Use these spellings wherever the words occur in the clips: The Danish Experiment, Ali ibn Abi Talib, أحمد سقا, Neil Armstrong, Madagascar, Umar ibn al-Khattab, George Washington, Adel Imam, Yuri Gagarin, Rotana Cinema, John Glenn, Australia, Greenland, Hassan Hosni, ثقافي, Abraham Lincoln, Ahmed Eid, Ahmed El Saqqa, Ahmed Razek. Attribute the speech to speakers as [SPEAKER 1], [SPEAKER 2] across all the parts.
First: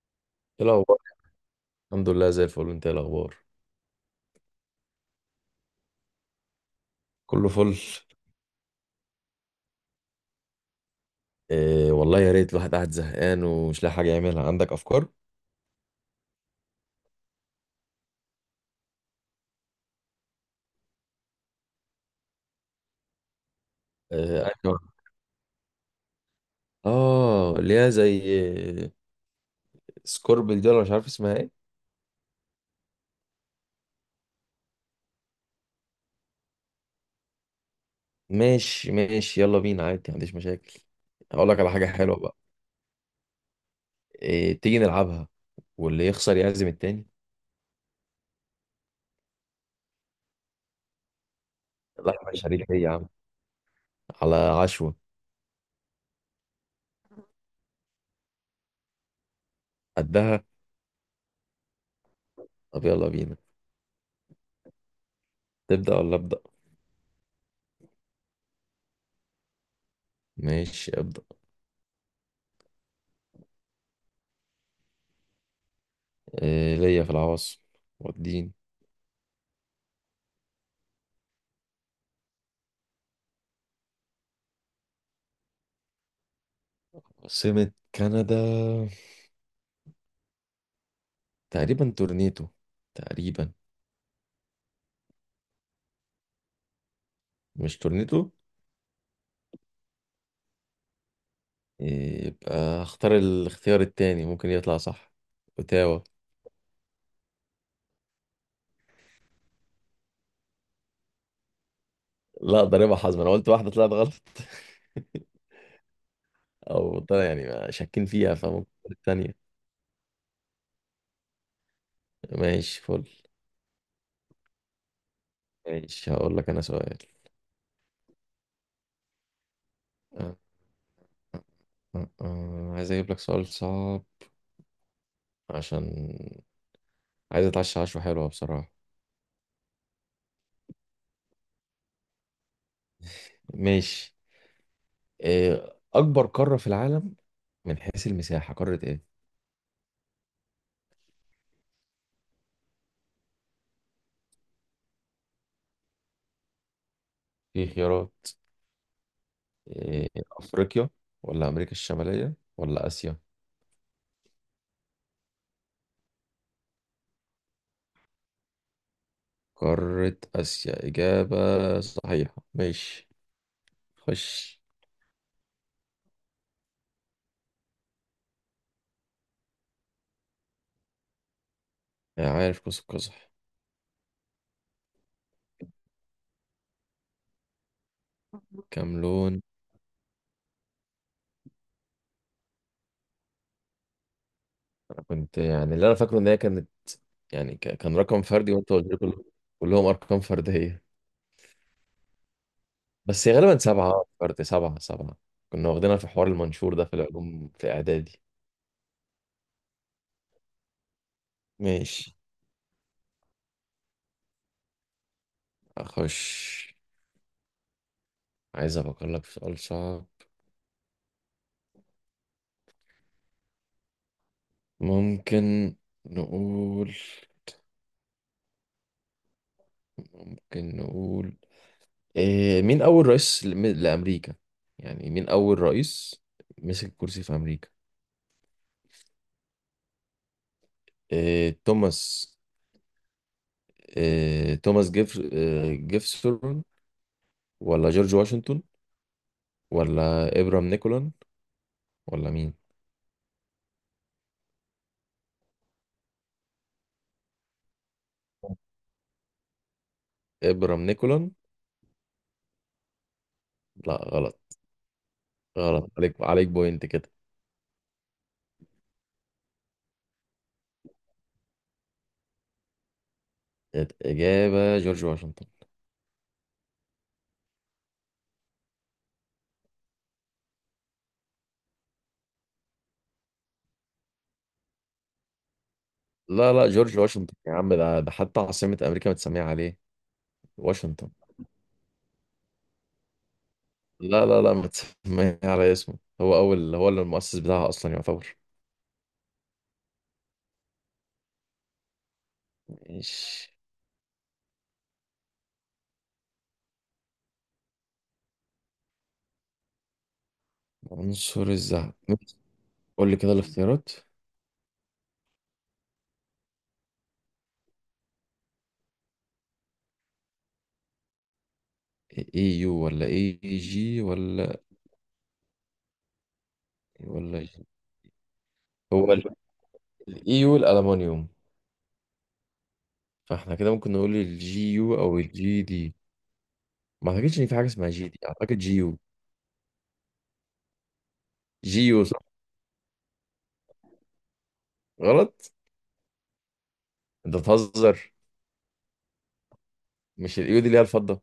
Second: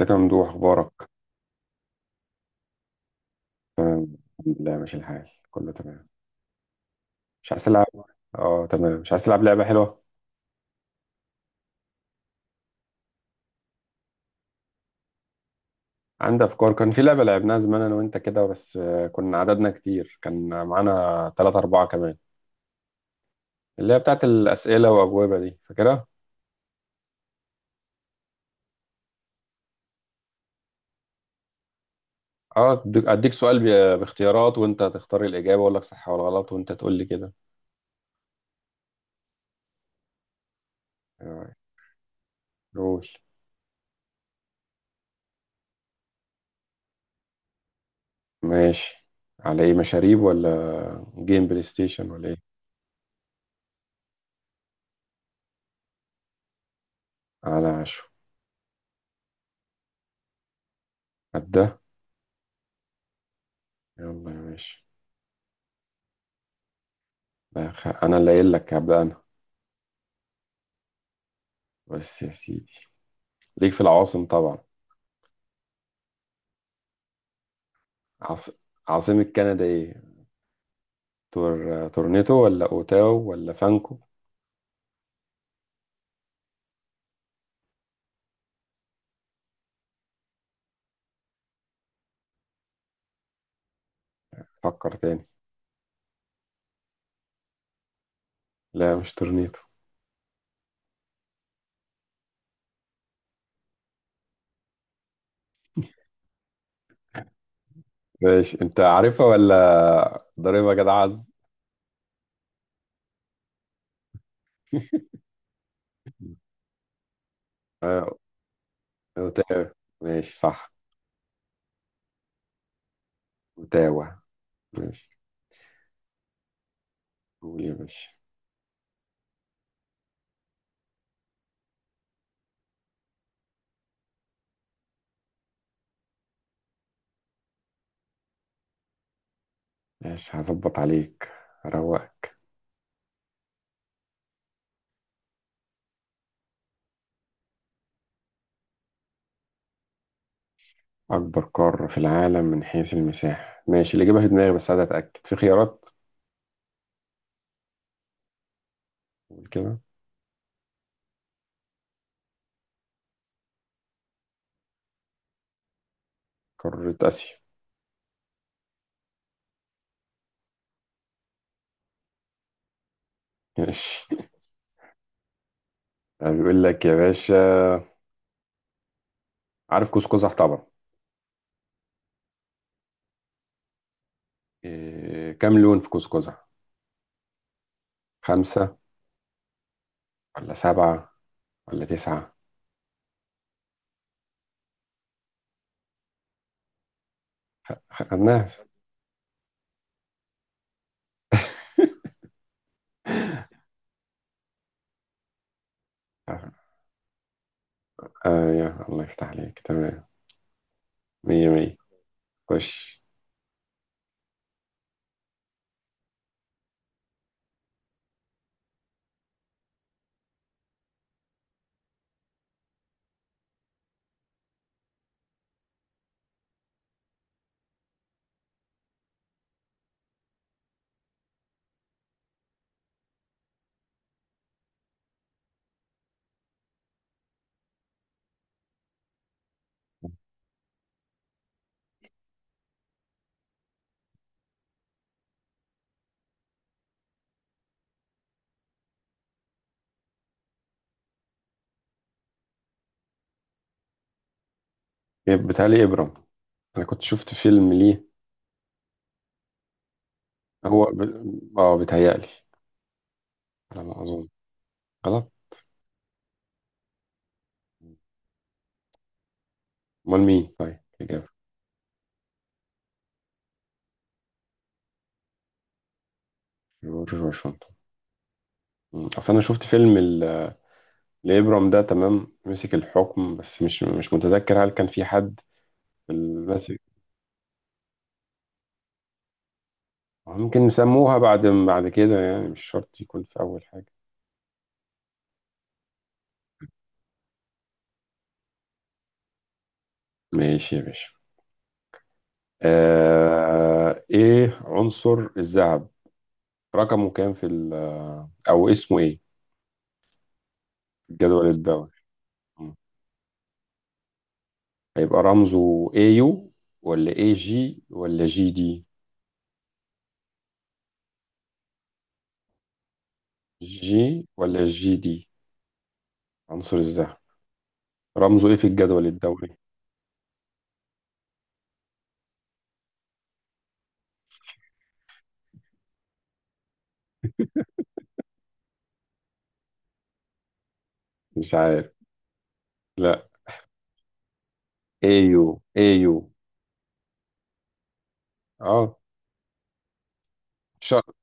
[SPEAKER 1] ازيك يا ممدوح
[SPEAKER 2] ايه
[SPEAKER 1] اخبارك؟
[SPEAKER 2] الاخبار؟ الحمد لله زي الفل. انت ايه الاخبار؟
[SPEAKER 1] تمام الحمد لله ماشي الحال كله تمام.
[SPEAKER 2] كله
[SPEAKER 1] مش عايز
[SPEAKER 2] فل.
[SPEAKER 1] تلعب؟ اه تمام، مش عايز تلعب لعبه حلوه.
[SPEAKER 2] إيه والله، يا ريت، الواحد قاعد زهقان ومش لاقي حاجه يعملها. عندك افكار؟
[SPEAKER 1] عندي افكار، كان في لعبه لعبناها زمان انا وانت كده، بس كنا عددنا كتير، كان معانا ثلاثة أربعة كمان. اللي هي بتاعت
[SPEAKER 2] إيه، ايوه.
[SPEAKER 1] الاسئله واجوبه دي، فاكرها؟
[SPEAKER 2] اه، اللي هي زي سكوربل دي، ولا مش عارف اسمها ايه.
[SPEAKER 1] اه، اديك سؤال باختيارات وانت تختار الاجابه، واقول لك صح ولا غلط وانت تقول لي كده.
[SPEAKER 2] ماشي ماشي، يلا بينا، عادي، ما عنديش مشاكل. هقول
[SPEAKER 1] آه،
[SPEAKER 2] لك على حاجه حلوه بقى.
[SPEAKER 1] قول.
[SPEAKER 2] إيه، تيجي نلعبها؟ واللي يخسر يعزم التاني.
[SPEAKER 1] ماشي، على ايه؟ مشاريب ولا جيم بلاي ستيشن ولا
[SPEAKER 2] لحمه
[SPEAKER 1] ايه؟
[SPEAKER 2] شريف ايه يا عم. على عشوه.
[SPEAKER 1] على عشو؟
[SPEAKER 2] قدها.
[SPEAKER 1] قد ده.
[SPEAKER 2] طب يلا بينا.
[SPEAKER 1] يلا يا باشا.
[SPEAKER 2] تبدا ولا ابدا؟
[SPEAKER 1] انا اللي قايل لك، هبدأ انا.
[SPEAKER 2] ماشي، ابدا.
[SPEAKER 1] بس يا سيدي، ليك في العواصم طبعا.
[SPEAKER 2] إيه ليا في العواصم؟
[SPEAKER 1] عاص...
[SPEAKER 2] والدين.
[SPEAKER 1] عاصمة كندا ايه؟ تورنيتو ولا اوتاو ولا فانكو؟
[SPEAKER 2] عاصمه كندا تقريبا تورنيتو. تقريبا.
[SPEAKER 1] فكر تاني.
[SPEAKER 2] مش تورنيتو.
[SPEAKER 1] لا مش تورنيتو.
[SPEAKER 2] يبقى اختار الاختيار التاني، ممكن يطلع صح. اوتاوا.
[SPEAKER 1] ماشي، انت عارفها ولا ضريبة يا جدع عز؟
[SPEAKER 2] لا، ده ربع حظ، ما انا قلت واحده طلعت غلط. او طلع يعني شاكين
[SPEAKER 1] آه،
[SPEAKER 2] فيها، فممكن الثانيه.
[SPEAKER 1] اوتاو. ماشي صح.
[SPEAKER 2] ماشي، فل.
[SPEAKER 1] اوتاوا. ماشي،
[SPEAKER 2] ماشي، هقول لك انا سؤال.
[SPEAKER 1] قول يا باشا.
[SPEAKER 2] أه أه أه. عايز اجيب لك سؤال صعب، عشان عايز اتعشى عشوه حلوه بصراحه.
[SPEAKER 1] ماشي هظبط عليك، هروقك.
[SPEAKER 2] ماشي. إيه اكبر قاره في العالم من حيث المساحه؟ قاره ايه؟
[SPEAKER 1] اكبر قارة في العالم من حيث المساحة؟ ماشي، اللي جابها في دماغي، بس عايز اتاكد، في خيارات؟
[SPEAKER 2] في خيارات.
[SPEAKER 1] قول كده.
[SPEAKER 2] أفريقيا ولا أمريكا الشمالية ولا آسيا.
[SPEAKER 1] قارة اسيا.
[SPEAKER 2] قارة آسيا إجابة صحيحة. ماشي.
[SPEAKER 1] ماشي.
[SPEAKER 2] خش.
[SPEAKER 1] بيقول لك يا باشا، عارف كوز قزح طبعا؟
[SPEAKER 2] آه، عارف قوس قزح.
[SPEAKER 1] إيه كام لون في كوز قزح؟ خمسة
[SPEAKER 2] كام لون؟
[SPEAKER 1] ولا سبعة ولا تسعة؟
[SPEAKER 2] أنا كنت يعني اللي أنا فاكره إن هي كانت يعني كان رقم
[SPEAKER 1] خدناها
[SPEAKER 2] فردي، وأنت قلت لي كلهم أرقام فردية، بس هي غالبا سبعة. فرد سبعة سبعة. كنا واخدينها في حوار المنشور ده، في العلوم في إعدادي.
[SPEAKER 1] آه يا الله يفتح عليك، تمام، مية مية.
[SPEAKER 2] ماشي.
[SPEAKER 1] خش.
[SPEAKER 2] أخش. عايز أفكر لك في سؤال صعب. ممكن نقول ممكن نقول مين أول رئيس لأمريكا؟ يعني مين أول رئيس مسك الكرسي في أمريكا؟ إيه، توماس إيه، توماس جيف إيه، جيفسون، ولا جورج واشنطن، ولا إبرام نيكولن، ولا مين؟
[SPEAKER 1] إيه، بيتهيألي إبرام. أنا كنت شفت فيلم ليه. هو
[SPEAKER 2] إبرام نيكولن.
[SPEAKER 1] ب... آه بيتهيألي على
[SPEAKER 2] لا،
[SPEAKER 1] ما أظن.
[SPEAKER 2] غلط.
[SPEAKER 1] غلط؟
[SPEAKER 2] غلط عليك بوينت كده.
[SPEAKER 1] أمال مين طيب الإجابة؟
[SPEAKER 2] الإجابة جورج واشنطن.
[SPEAKER 1] جورج واشنطن. مم. أصل أنا شفت فيلم لإبرام ده، تمام مسك الحكم، بس مش متذكر هل كان في حد.
[SPEAKER 2] لا لا، جورج واشنطن يا عم، ده حتى عاصمة أمريكا متسمية عليه.
[SPEAKER 1] ممكن
[SPEAKER 2] واشنطن.
[SPEAKER 1] نسموها بعد، بعد كده يعني، مش شرط يكون في أول حاجة.
[SPEAKER 2] لا لا لا، متسمية على اسمه. هو أول، هو اللي المؤسس بتاعها أصلا يعتبر.
[SPEAKER 1] ماشي يا باشا.
[SPEAKER 2] ماشي.
[SPEAKER 1] آه، إيه عنصر الذهب؟ رقمه كام في أو اسمه إيه في
[SPEAKER 2] عنصر
[SPEAKER 1] الجدول الدوري؟
[SPEAKER 2] الذهب، ماشي.
[SPEAKER 1] مم.
[SPEAKER 2] قول لي كده الاختيارات.
[SPEAKER 1] هيبقى رمزه AU ولا AG ولا جي دي؟
[SPEAKER 2] اي يو، ولا اي جي،
[SPEAKER 1] جي
[SPEAKER 2] ولا
[SPEAKER 1] ولا جي دي؟ عنصر الذهب
[SPEAKER 2] ولا جي؟
[SPEAKER 1] رمزه إيه في الجدول
[SPEAKER 2] هو الاي
[SPEAKER 1] الدوري؟
[SPEAKER 2] يو الالومنيوم، فاحنا كده ممكن نقول الجي يو او الجي دي. ما اعتقدش ان في حاجه اسمها جي دي، اعتقد جي يو.
[SPEAKER 1] مش
[SPEAKER 2] جي
[SPEAKER 1] عارف؟
[SPEAKER 2] يو صح؟
[SPEAKER 1] لا،
[SPEAKER 2] غلط.
[SPEAKER 1] AU. AU.
[SPEAKER 2] انت بتهزر.
[SPEAKER 1] اه.
[SPEAKER 2] مش الاي يو دي اللي هي الفضه؟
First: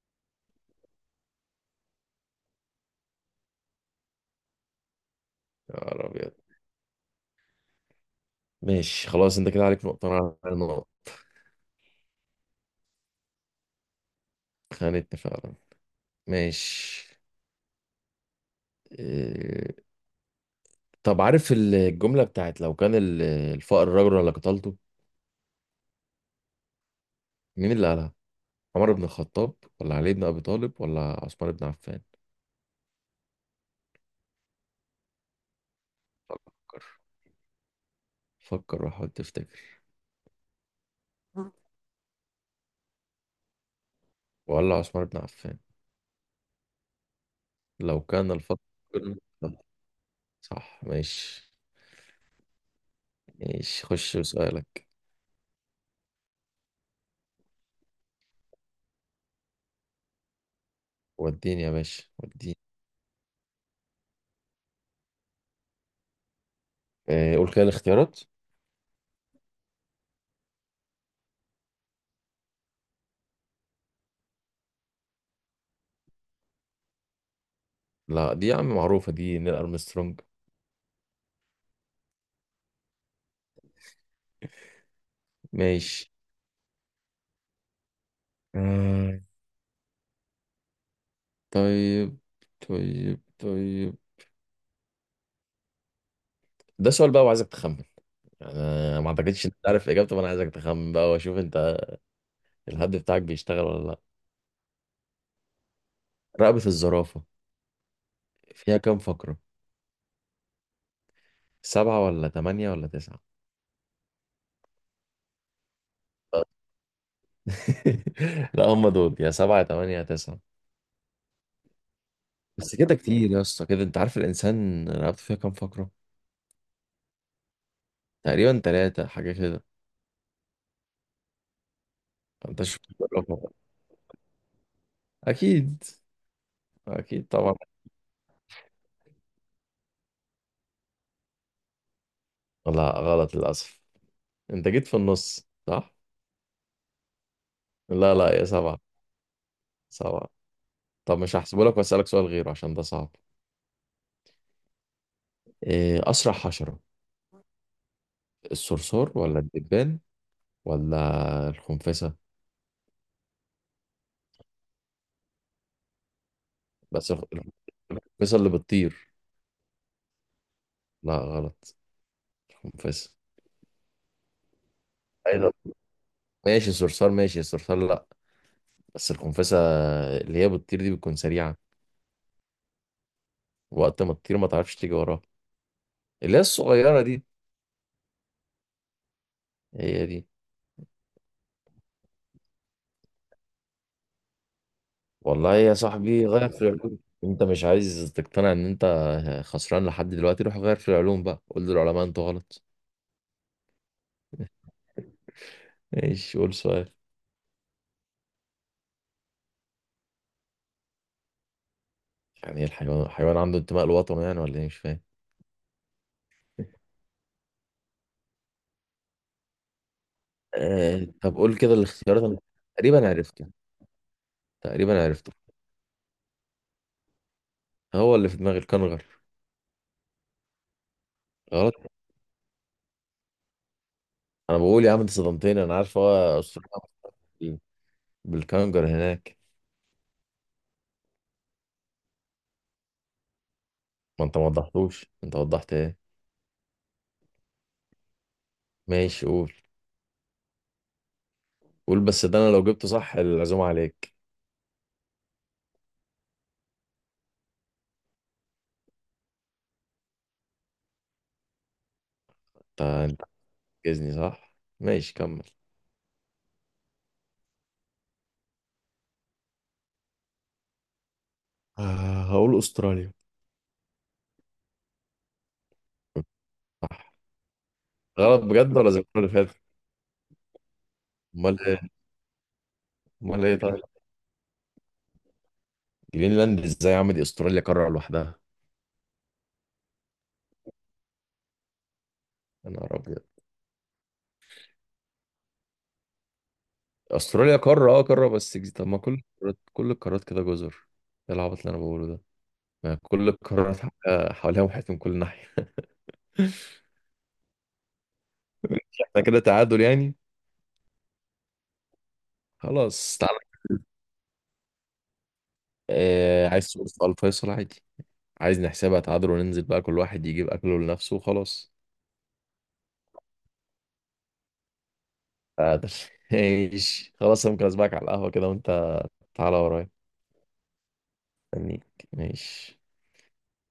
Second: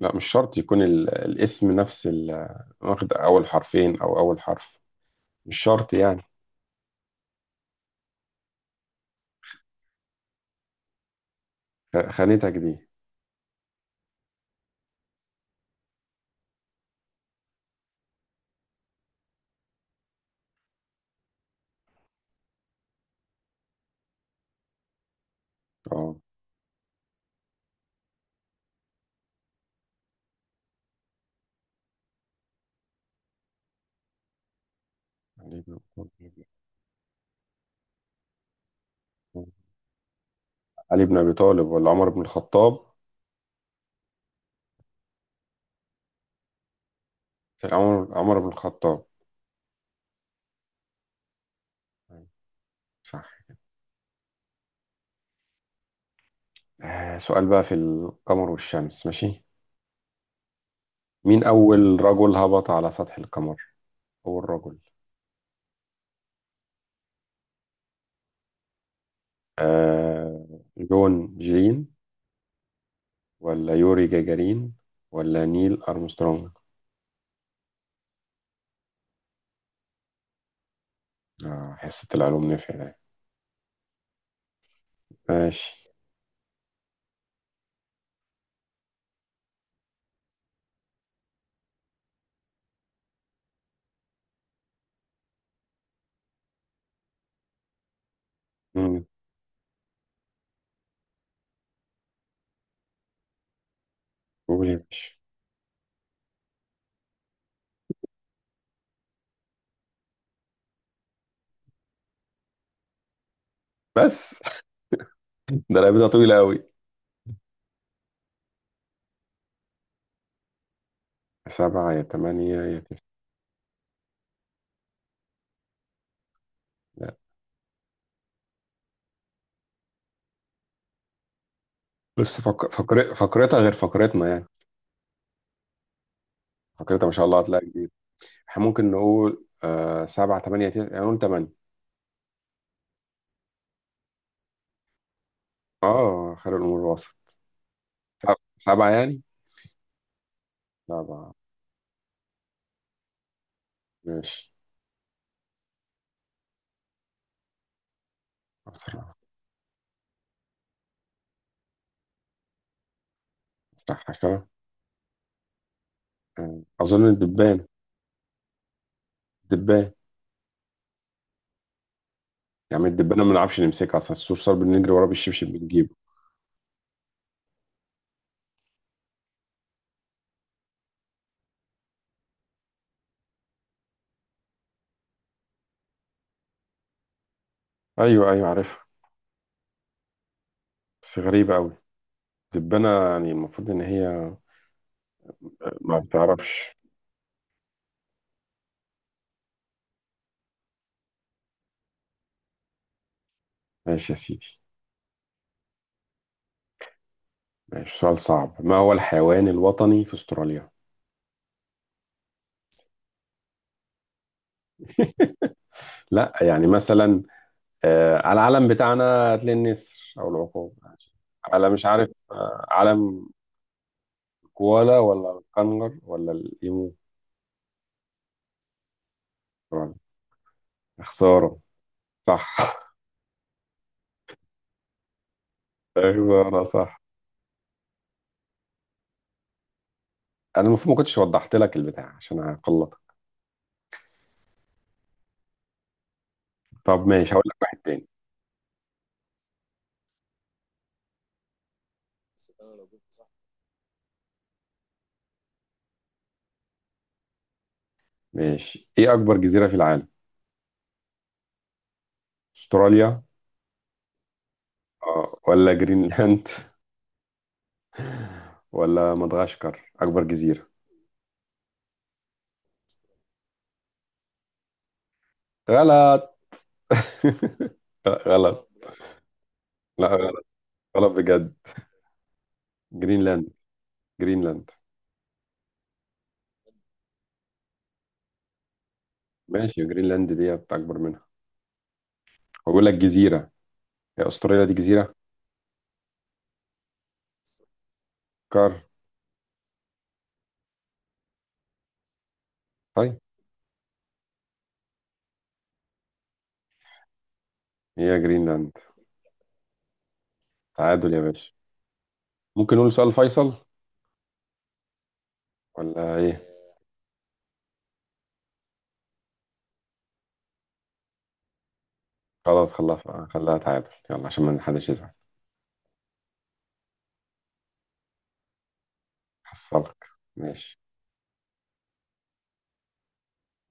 [SPEAKER 1] لا مش شرط يكون الاسم نفس واخد أول حرفين أو أول حرف، مش
[SPEAKER 2] يا
[SPEAKER 1] شرط
[SPEAKER 2] نهار
[SPEAKER 1] يعني.
[SPEAKER 2] ابيض. ماشي خلاص، انت كده عليك نقطه، انا على نقطه.
[SPEAKER 1] خانتك دي.
[SPEAKER 2] خانتني فعلا. ماشي. إيه، طب عارف الجمله بتاعت لو كان الفقر رجل لقتلته؟
[SPEAKER 1] اه.
[SPEAKER 2] مين اللي قالها؟ عمر بن الخطاب، ولا علي بن أبي طالب، ولا عثمان بن عفان؟
[SPEAKER 1] علي بن أبي طالب.
[SPEAKER 2] فكر فكر وحاول تفتكر.
[SPEAKER 1] علي بن أبي طالب ولا عمر بن الخطاب؟
[SPEAKER 2] ولا عثمان بن عفان. لو كان
[SPEAKER 1] عمر بن
[SPEAKER 2] الفضل.
[SPEAKER 1] الخطاب.
[SPEAKER 2] صح. ماشي.
[SPEAKER 1] صح.
[SPEAKER 2] ماشي، خش بسؤالك.
[SPEAKER 1] آه سؤال بقى في القمر والشمس، ماشي؟ مين
[SPEAKER 2] وديني يا
[SPEAKER 1] أول
[SPEAKER 2] باشا
[SPEAKER 1] رجل
[SPEAKER 2] وديني.
[SPEAKER 1] هبط على سطح القمر؟ أول رجل.
[SPEAKER 2] آه، قول كده الاختيارات.
[SPEAKER 1] آه، جون جلين ولا يوري جاجارين ولا نيل أرمسترونج؟
[SPEAKER 2] لا، دي يا عم معروفة، دي نيل أرمسترونج.
[SPEAKER 1] آه، حصة العلوم نفع ده. ماشي.
[SPEAKER 2] ماشي. آه، طيب. طيب طيب. ده سؤال بقى وعايزك تخمن، يعني أنا ما اعتقدش انت عارف اجابته، فانا عايزك تخمن بقى واشوف انت الهد بتاعك بيشتغل ولا لا.
[SPEAKER 1] قول يا باشا.
[SPEAKER 2] رقبة الزرافة فيها كام فقرة؟ سبعة ولا تمانية ولا تسعة؟
[SPEAKER 1] بس ده لعبتها طويلة أوي.
[SPEAKER 2] لا، هم دول، يا سبعة يا تمانية يا تسعة.
[SPEAKER 1] سبعة يا تمانية
[SPEAKER 2] بس
[SPEAKER 1] يا
[SPEAKER 2] كده
[SPEAKER 1] تسعة.
[SPEAKER 2] كتير يا اسطى. كده انت عارف الانسان رقبته فيها كام فقرة؟
[SPEAKER 1] لا.
[SPEAKER 2] تقريبا تلاتة حاجة كده.
[SPEAKER 1] بس
[SPEAKER 2] انت شوف الرقم.
[SPEAKER 1] فقرتها غير فقرتنا يعني.
[SPEAKER 2] اكيد.
[SPEAKER 1] فقرتها ما شاء
[SPEAKER 2] اكيد
[SPEAKER 1] الله
[SPEAKER 2] طبعا.
[SPEAKER 1] هتلاقي كبير. احنا ممكن نقول آه سبعة تمانية تسعة، يعني نقول تمانية.
[SPEAKER 2] لا، غلط للاسف. انت جيت في النص، صح؟
[SPEAKER 1] اه، خير الأمور وسط.
[SPEAKER 2] لا لا، يا سبعة.
[SPEAKER 1] سبعة يعني.
[SPEAKER 2] سبعة. طب
[SPEAKER 1] سبعة.
[SPEAKER 2] مش هحسبه لك، واسالك سؤال غيره عشان ده صعب.
[SPEAKER 1] ماشي.
[SPEAKER 2] اسرع حشرة، الصرصور
[SPEAKER 1] أسرع،
[SPEAKER 2] ولا الدبان ولا الخنفسة؟
[SPEAKER 1] أسرع حاجة؟ أظن
[SPEAKER 2] بس
[SPEAKER 1] الدبان.
[SPEAKER 2] الخنفسة اللي بتطير.
[SPEAKER 1] الدبان
[SPEAKER 2] لا، غلط.
[SPEAKER 1] يعني،
[SPEAKER 2] الخنفسة.
[SPEAKER 1] الدبانة ما بنعرفش نمسكها أصلا، السور صار بنجري وراه
[SPEAKER 2] عايز.
[SPEAKER 1] بالشبشب بنجيبه.
[SPEAKER 2] ماشي الصرصار، ماشي الصرصار، لا. بس الخنفسة اللي هي بتطير دي بتكون سريعة، وقت ما تطير ما تعرفش تيجي وراها. اللي هي الصغيرة دي.
[SPEAKER 1] أيوه أيوه عارفها،
[SPEAKER 2] هي دي.
[SPEAKER 1] بس غريبة أوي. الدبانة يعني المفروض إن هي
[SPEAKER 2] والله يا
[SPEAKER 1] ما
[SPEAKER 2] صاحبي غير في
[SPEAKER 1] بتعرفش.
[SPEAKER 2] العلوم. انت مش عايز تقتنع ان انت خسران لحد دلوقتي، روح غير في العلوم بقى، قول للعلماء انتوا غلط.
[SPEAKER 1] ماشي يا سيدي.
[SPEAKER 2] ماشي، قول سؤال.
[SPEAKER 1] ماشي، سؤال صعب، ما هو الحيوان الوطني في استراليا؟
[SPEAKER 2] يعني ايه الحيوان؟ عنده انتماء لوطنه يعني، ولا ايه، مش فاهم.
[SPEAKER 1] لا، يعني مثلا على العلم بتاعنا هتلاقي النسر او العقاب.
[SPEAKER 2] آه، طب قول
[SPEAKER 1] على،
[SPEAKER 2] كده
[SPEAKER 1] مش عارف،
[SPEAKER 2] الاختيارات انا.
[SPEAKER 1] آه،
[SPEAKER 2] تقريبا
[SPEAKER 1] علم.
[SPEAKER 2] عرفته
[SPEAKER 1] كوالا
[SPEAKER 2] تقريبا عرفته.
[SPEAKER 1] ولا الكنغر ولا الايمو؟
[SPEAKER 2] هو اللي في دماغي الكنغر.
[SPEAKER 1] استراليا. خسارة،
[SPEAKER 2] غلط؟
[SPEAKER 1] صح.
[SPEAKER 2] انا بقول يا عم، انت صدمتني، انا عارف هو
[SPEAKER 1] خسارة،
[SPEAKER 2] استراليا
[SPEAKER 1] صح.
[SPEAKER 2] بالكانجر هناك.
[SPEAKER 1] انا المفروض ما كنتش وضحت لك البتاع، عشان هقلطك.
[SPEAKER 2] ما انت ما وضحتوش، انت وضحت ايه.
[SPEAKER 1] طب ماشي، هقول لك واحد تاني.
[SPEAKER 2] ماشي، قول. قول بس، ده انا لو جبته صح العزومه عليك.
[SPEAKER 1] ماشي، ايه اكبر جزيرة في العالم؟
[SPEAKER 2] انت
[SPEAKER 1] استراليا؟
[SPEAKER 2] انت عاجزني صح. ماشي،
[SPEAKER 1] آه،
[SPEAKER 2] كمل.
[SPEAKER 1] ولا جرينلاند ولا مدغشقر؟ اكبر جزيرة.
[SPEAKER 2] آه، هقول استراليا.
[SPEAKER 1] غلط.
[SPEAKER 2] صح؟
[SPEAKER 1] لا
[SPEAKER 2] غلط
[SPEAKER 1] غلط.
[SPEAKER 2] بجد، ولا زي المره اللي فاتت؟
[SPEAKER 1] لا غلط، غلط بجد.
[SPEAKER 2] امال ايه؟ امال
[SPEAKER 1] جرينلاند.
[SPEAKER 2] ايه؟ طيب.
[SPEAKER 1] جرينلاند.
[SPEAKER 2] جرينلاند ازاي يا عم؟ دي استراليا قاره لوحدها.
[SPEAKER 1] ماشي، جرينلاند دي اكبر منها.
[SPEAKER 2] يا
[SPEAKER 1] بقول
[SPEAKER 2] نهار
[SPEAKER 1] لك
[SPEAKER 2] ابيض.
[SPEAKER 1] جزيرة، هي استراليا دي جزيرة؟
[SPEAKER 2] استراليا قاره، قاره، بس
[SPEAKER 1] كار.
[SPEAKER 2] طب ما كل القارات، كل القارات كده جزر. ايه العبط اللي انا بقوله ده. ما
[SPEAKER 1] طيب.
[SPEAKER 2] كل القارات حواليها محيط من كل ناحيه.
[SPEAKER 1] هي جرينلاند.
[SPEAKER 2] احنا كده تعادل يعني.
[SPEAKER 1] تعادل يا باشا. ممكن نقول سؤال
[SPEAKER 2] خلاص، تعالى.
[SPEAKER 1] فيصل ولا ايه؟
[SPEAKER 2] آه، عايز تقول سؤال فيصل عادي. عايز نحسبها تعادل وننزل بقى كل واحد يجيب اكله لنفسه وخلاص.
[SPEAKER 1] خلاص خلاها خلاها تعادل، يلا عشان ما حدش يزعل.
[SPEAKER 2] تعادل. ماشي، خلاص. أنا ممكن اسبقك على القهوة كده وانت تعالى ورايا.
[SPEAKER 1] حصلك. ماشي.
[SPEAKER 2] مستنيك. ماشي.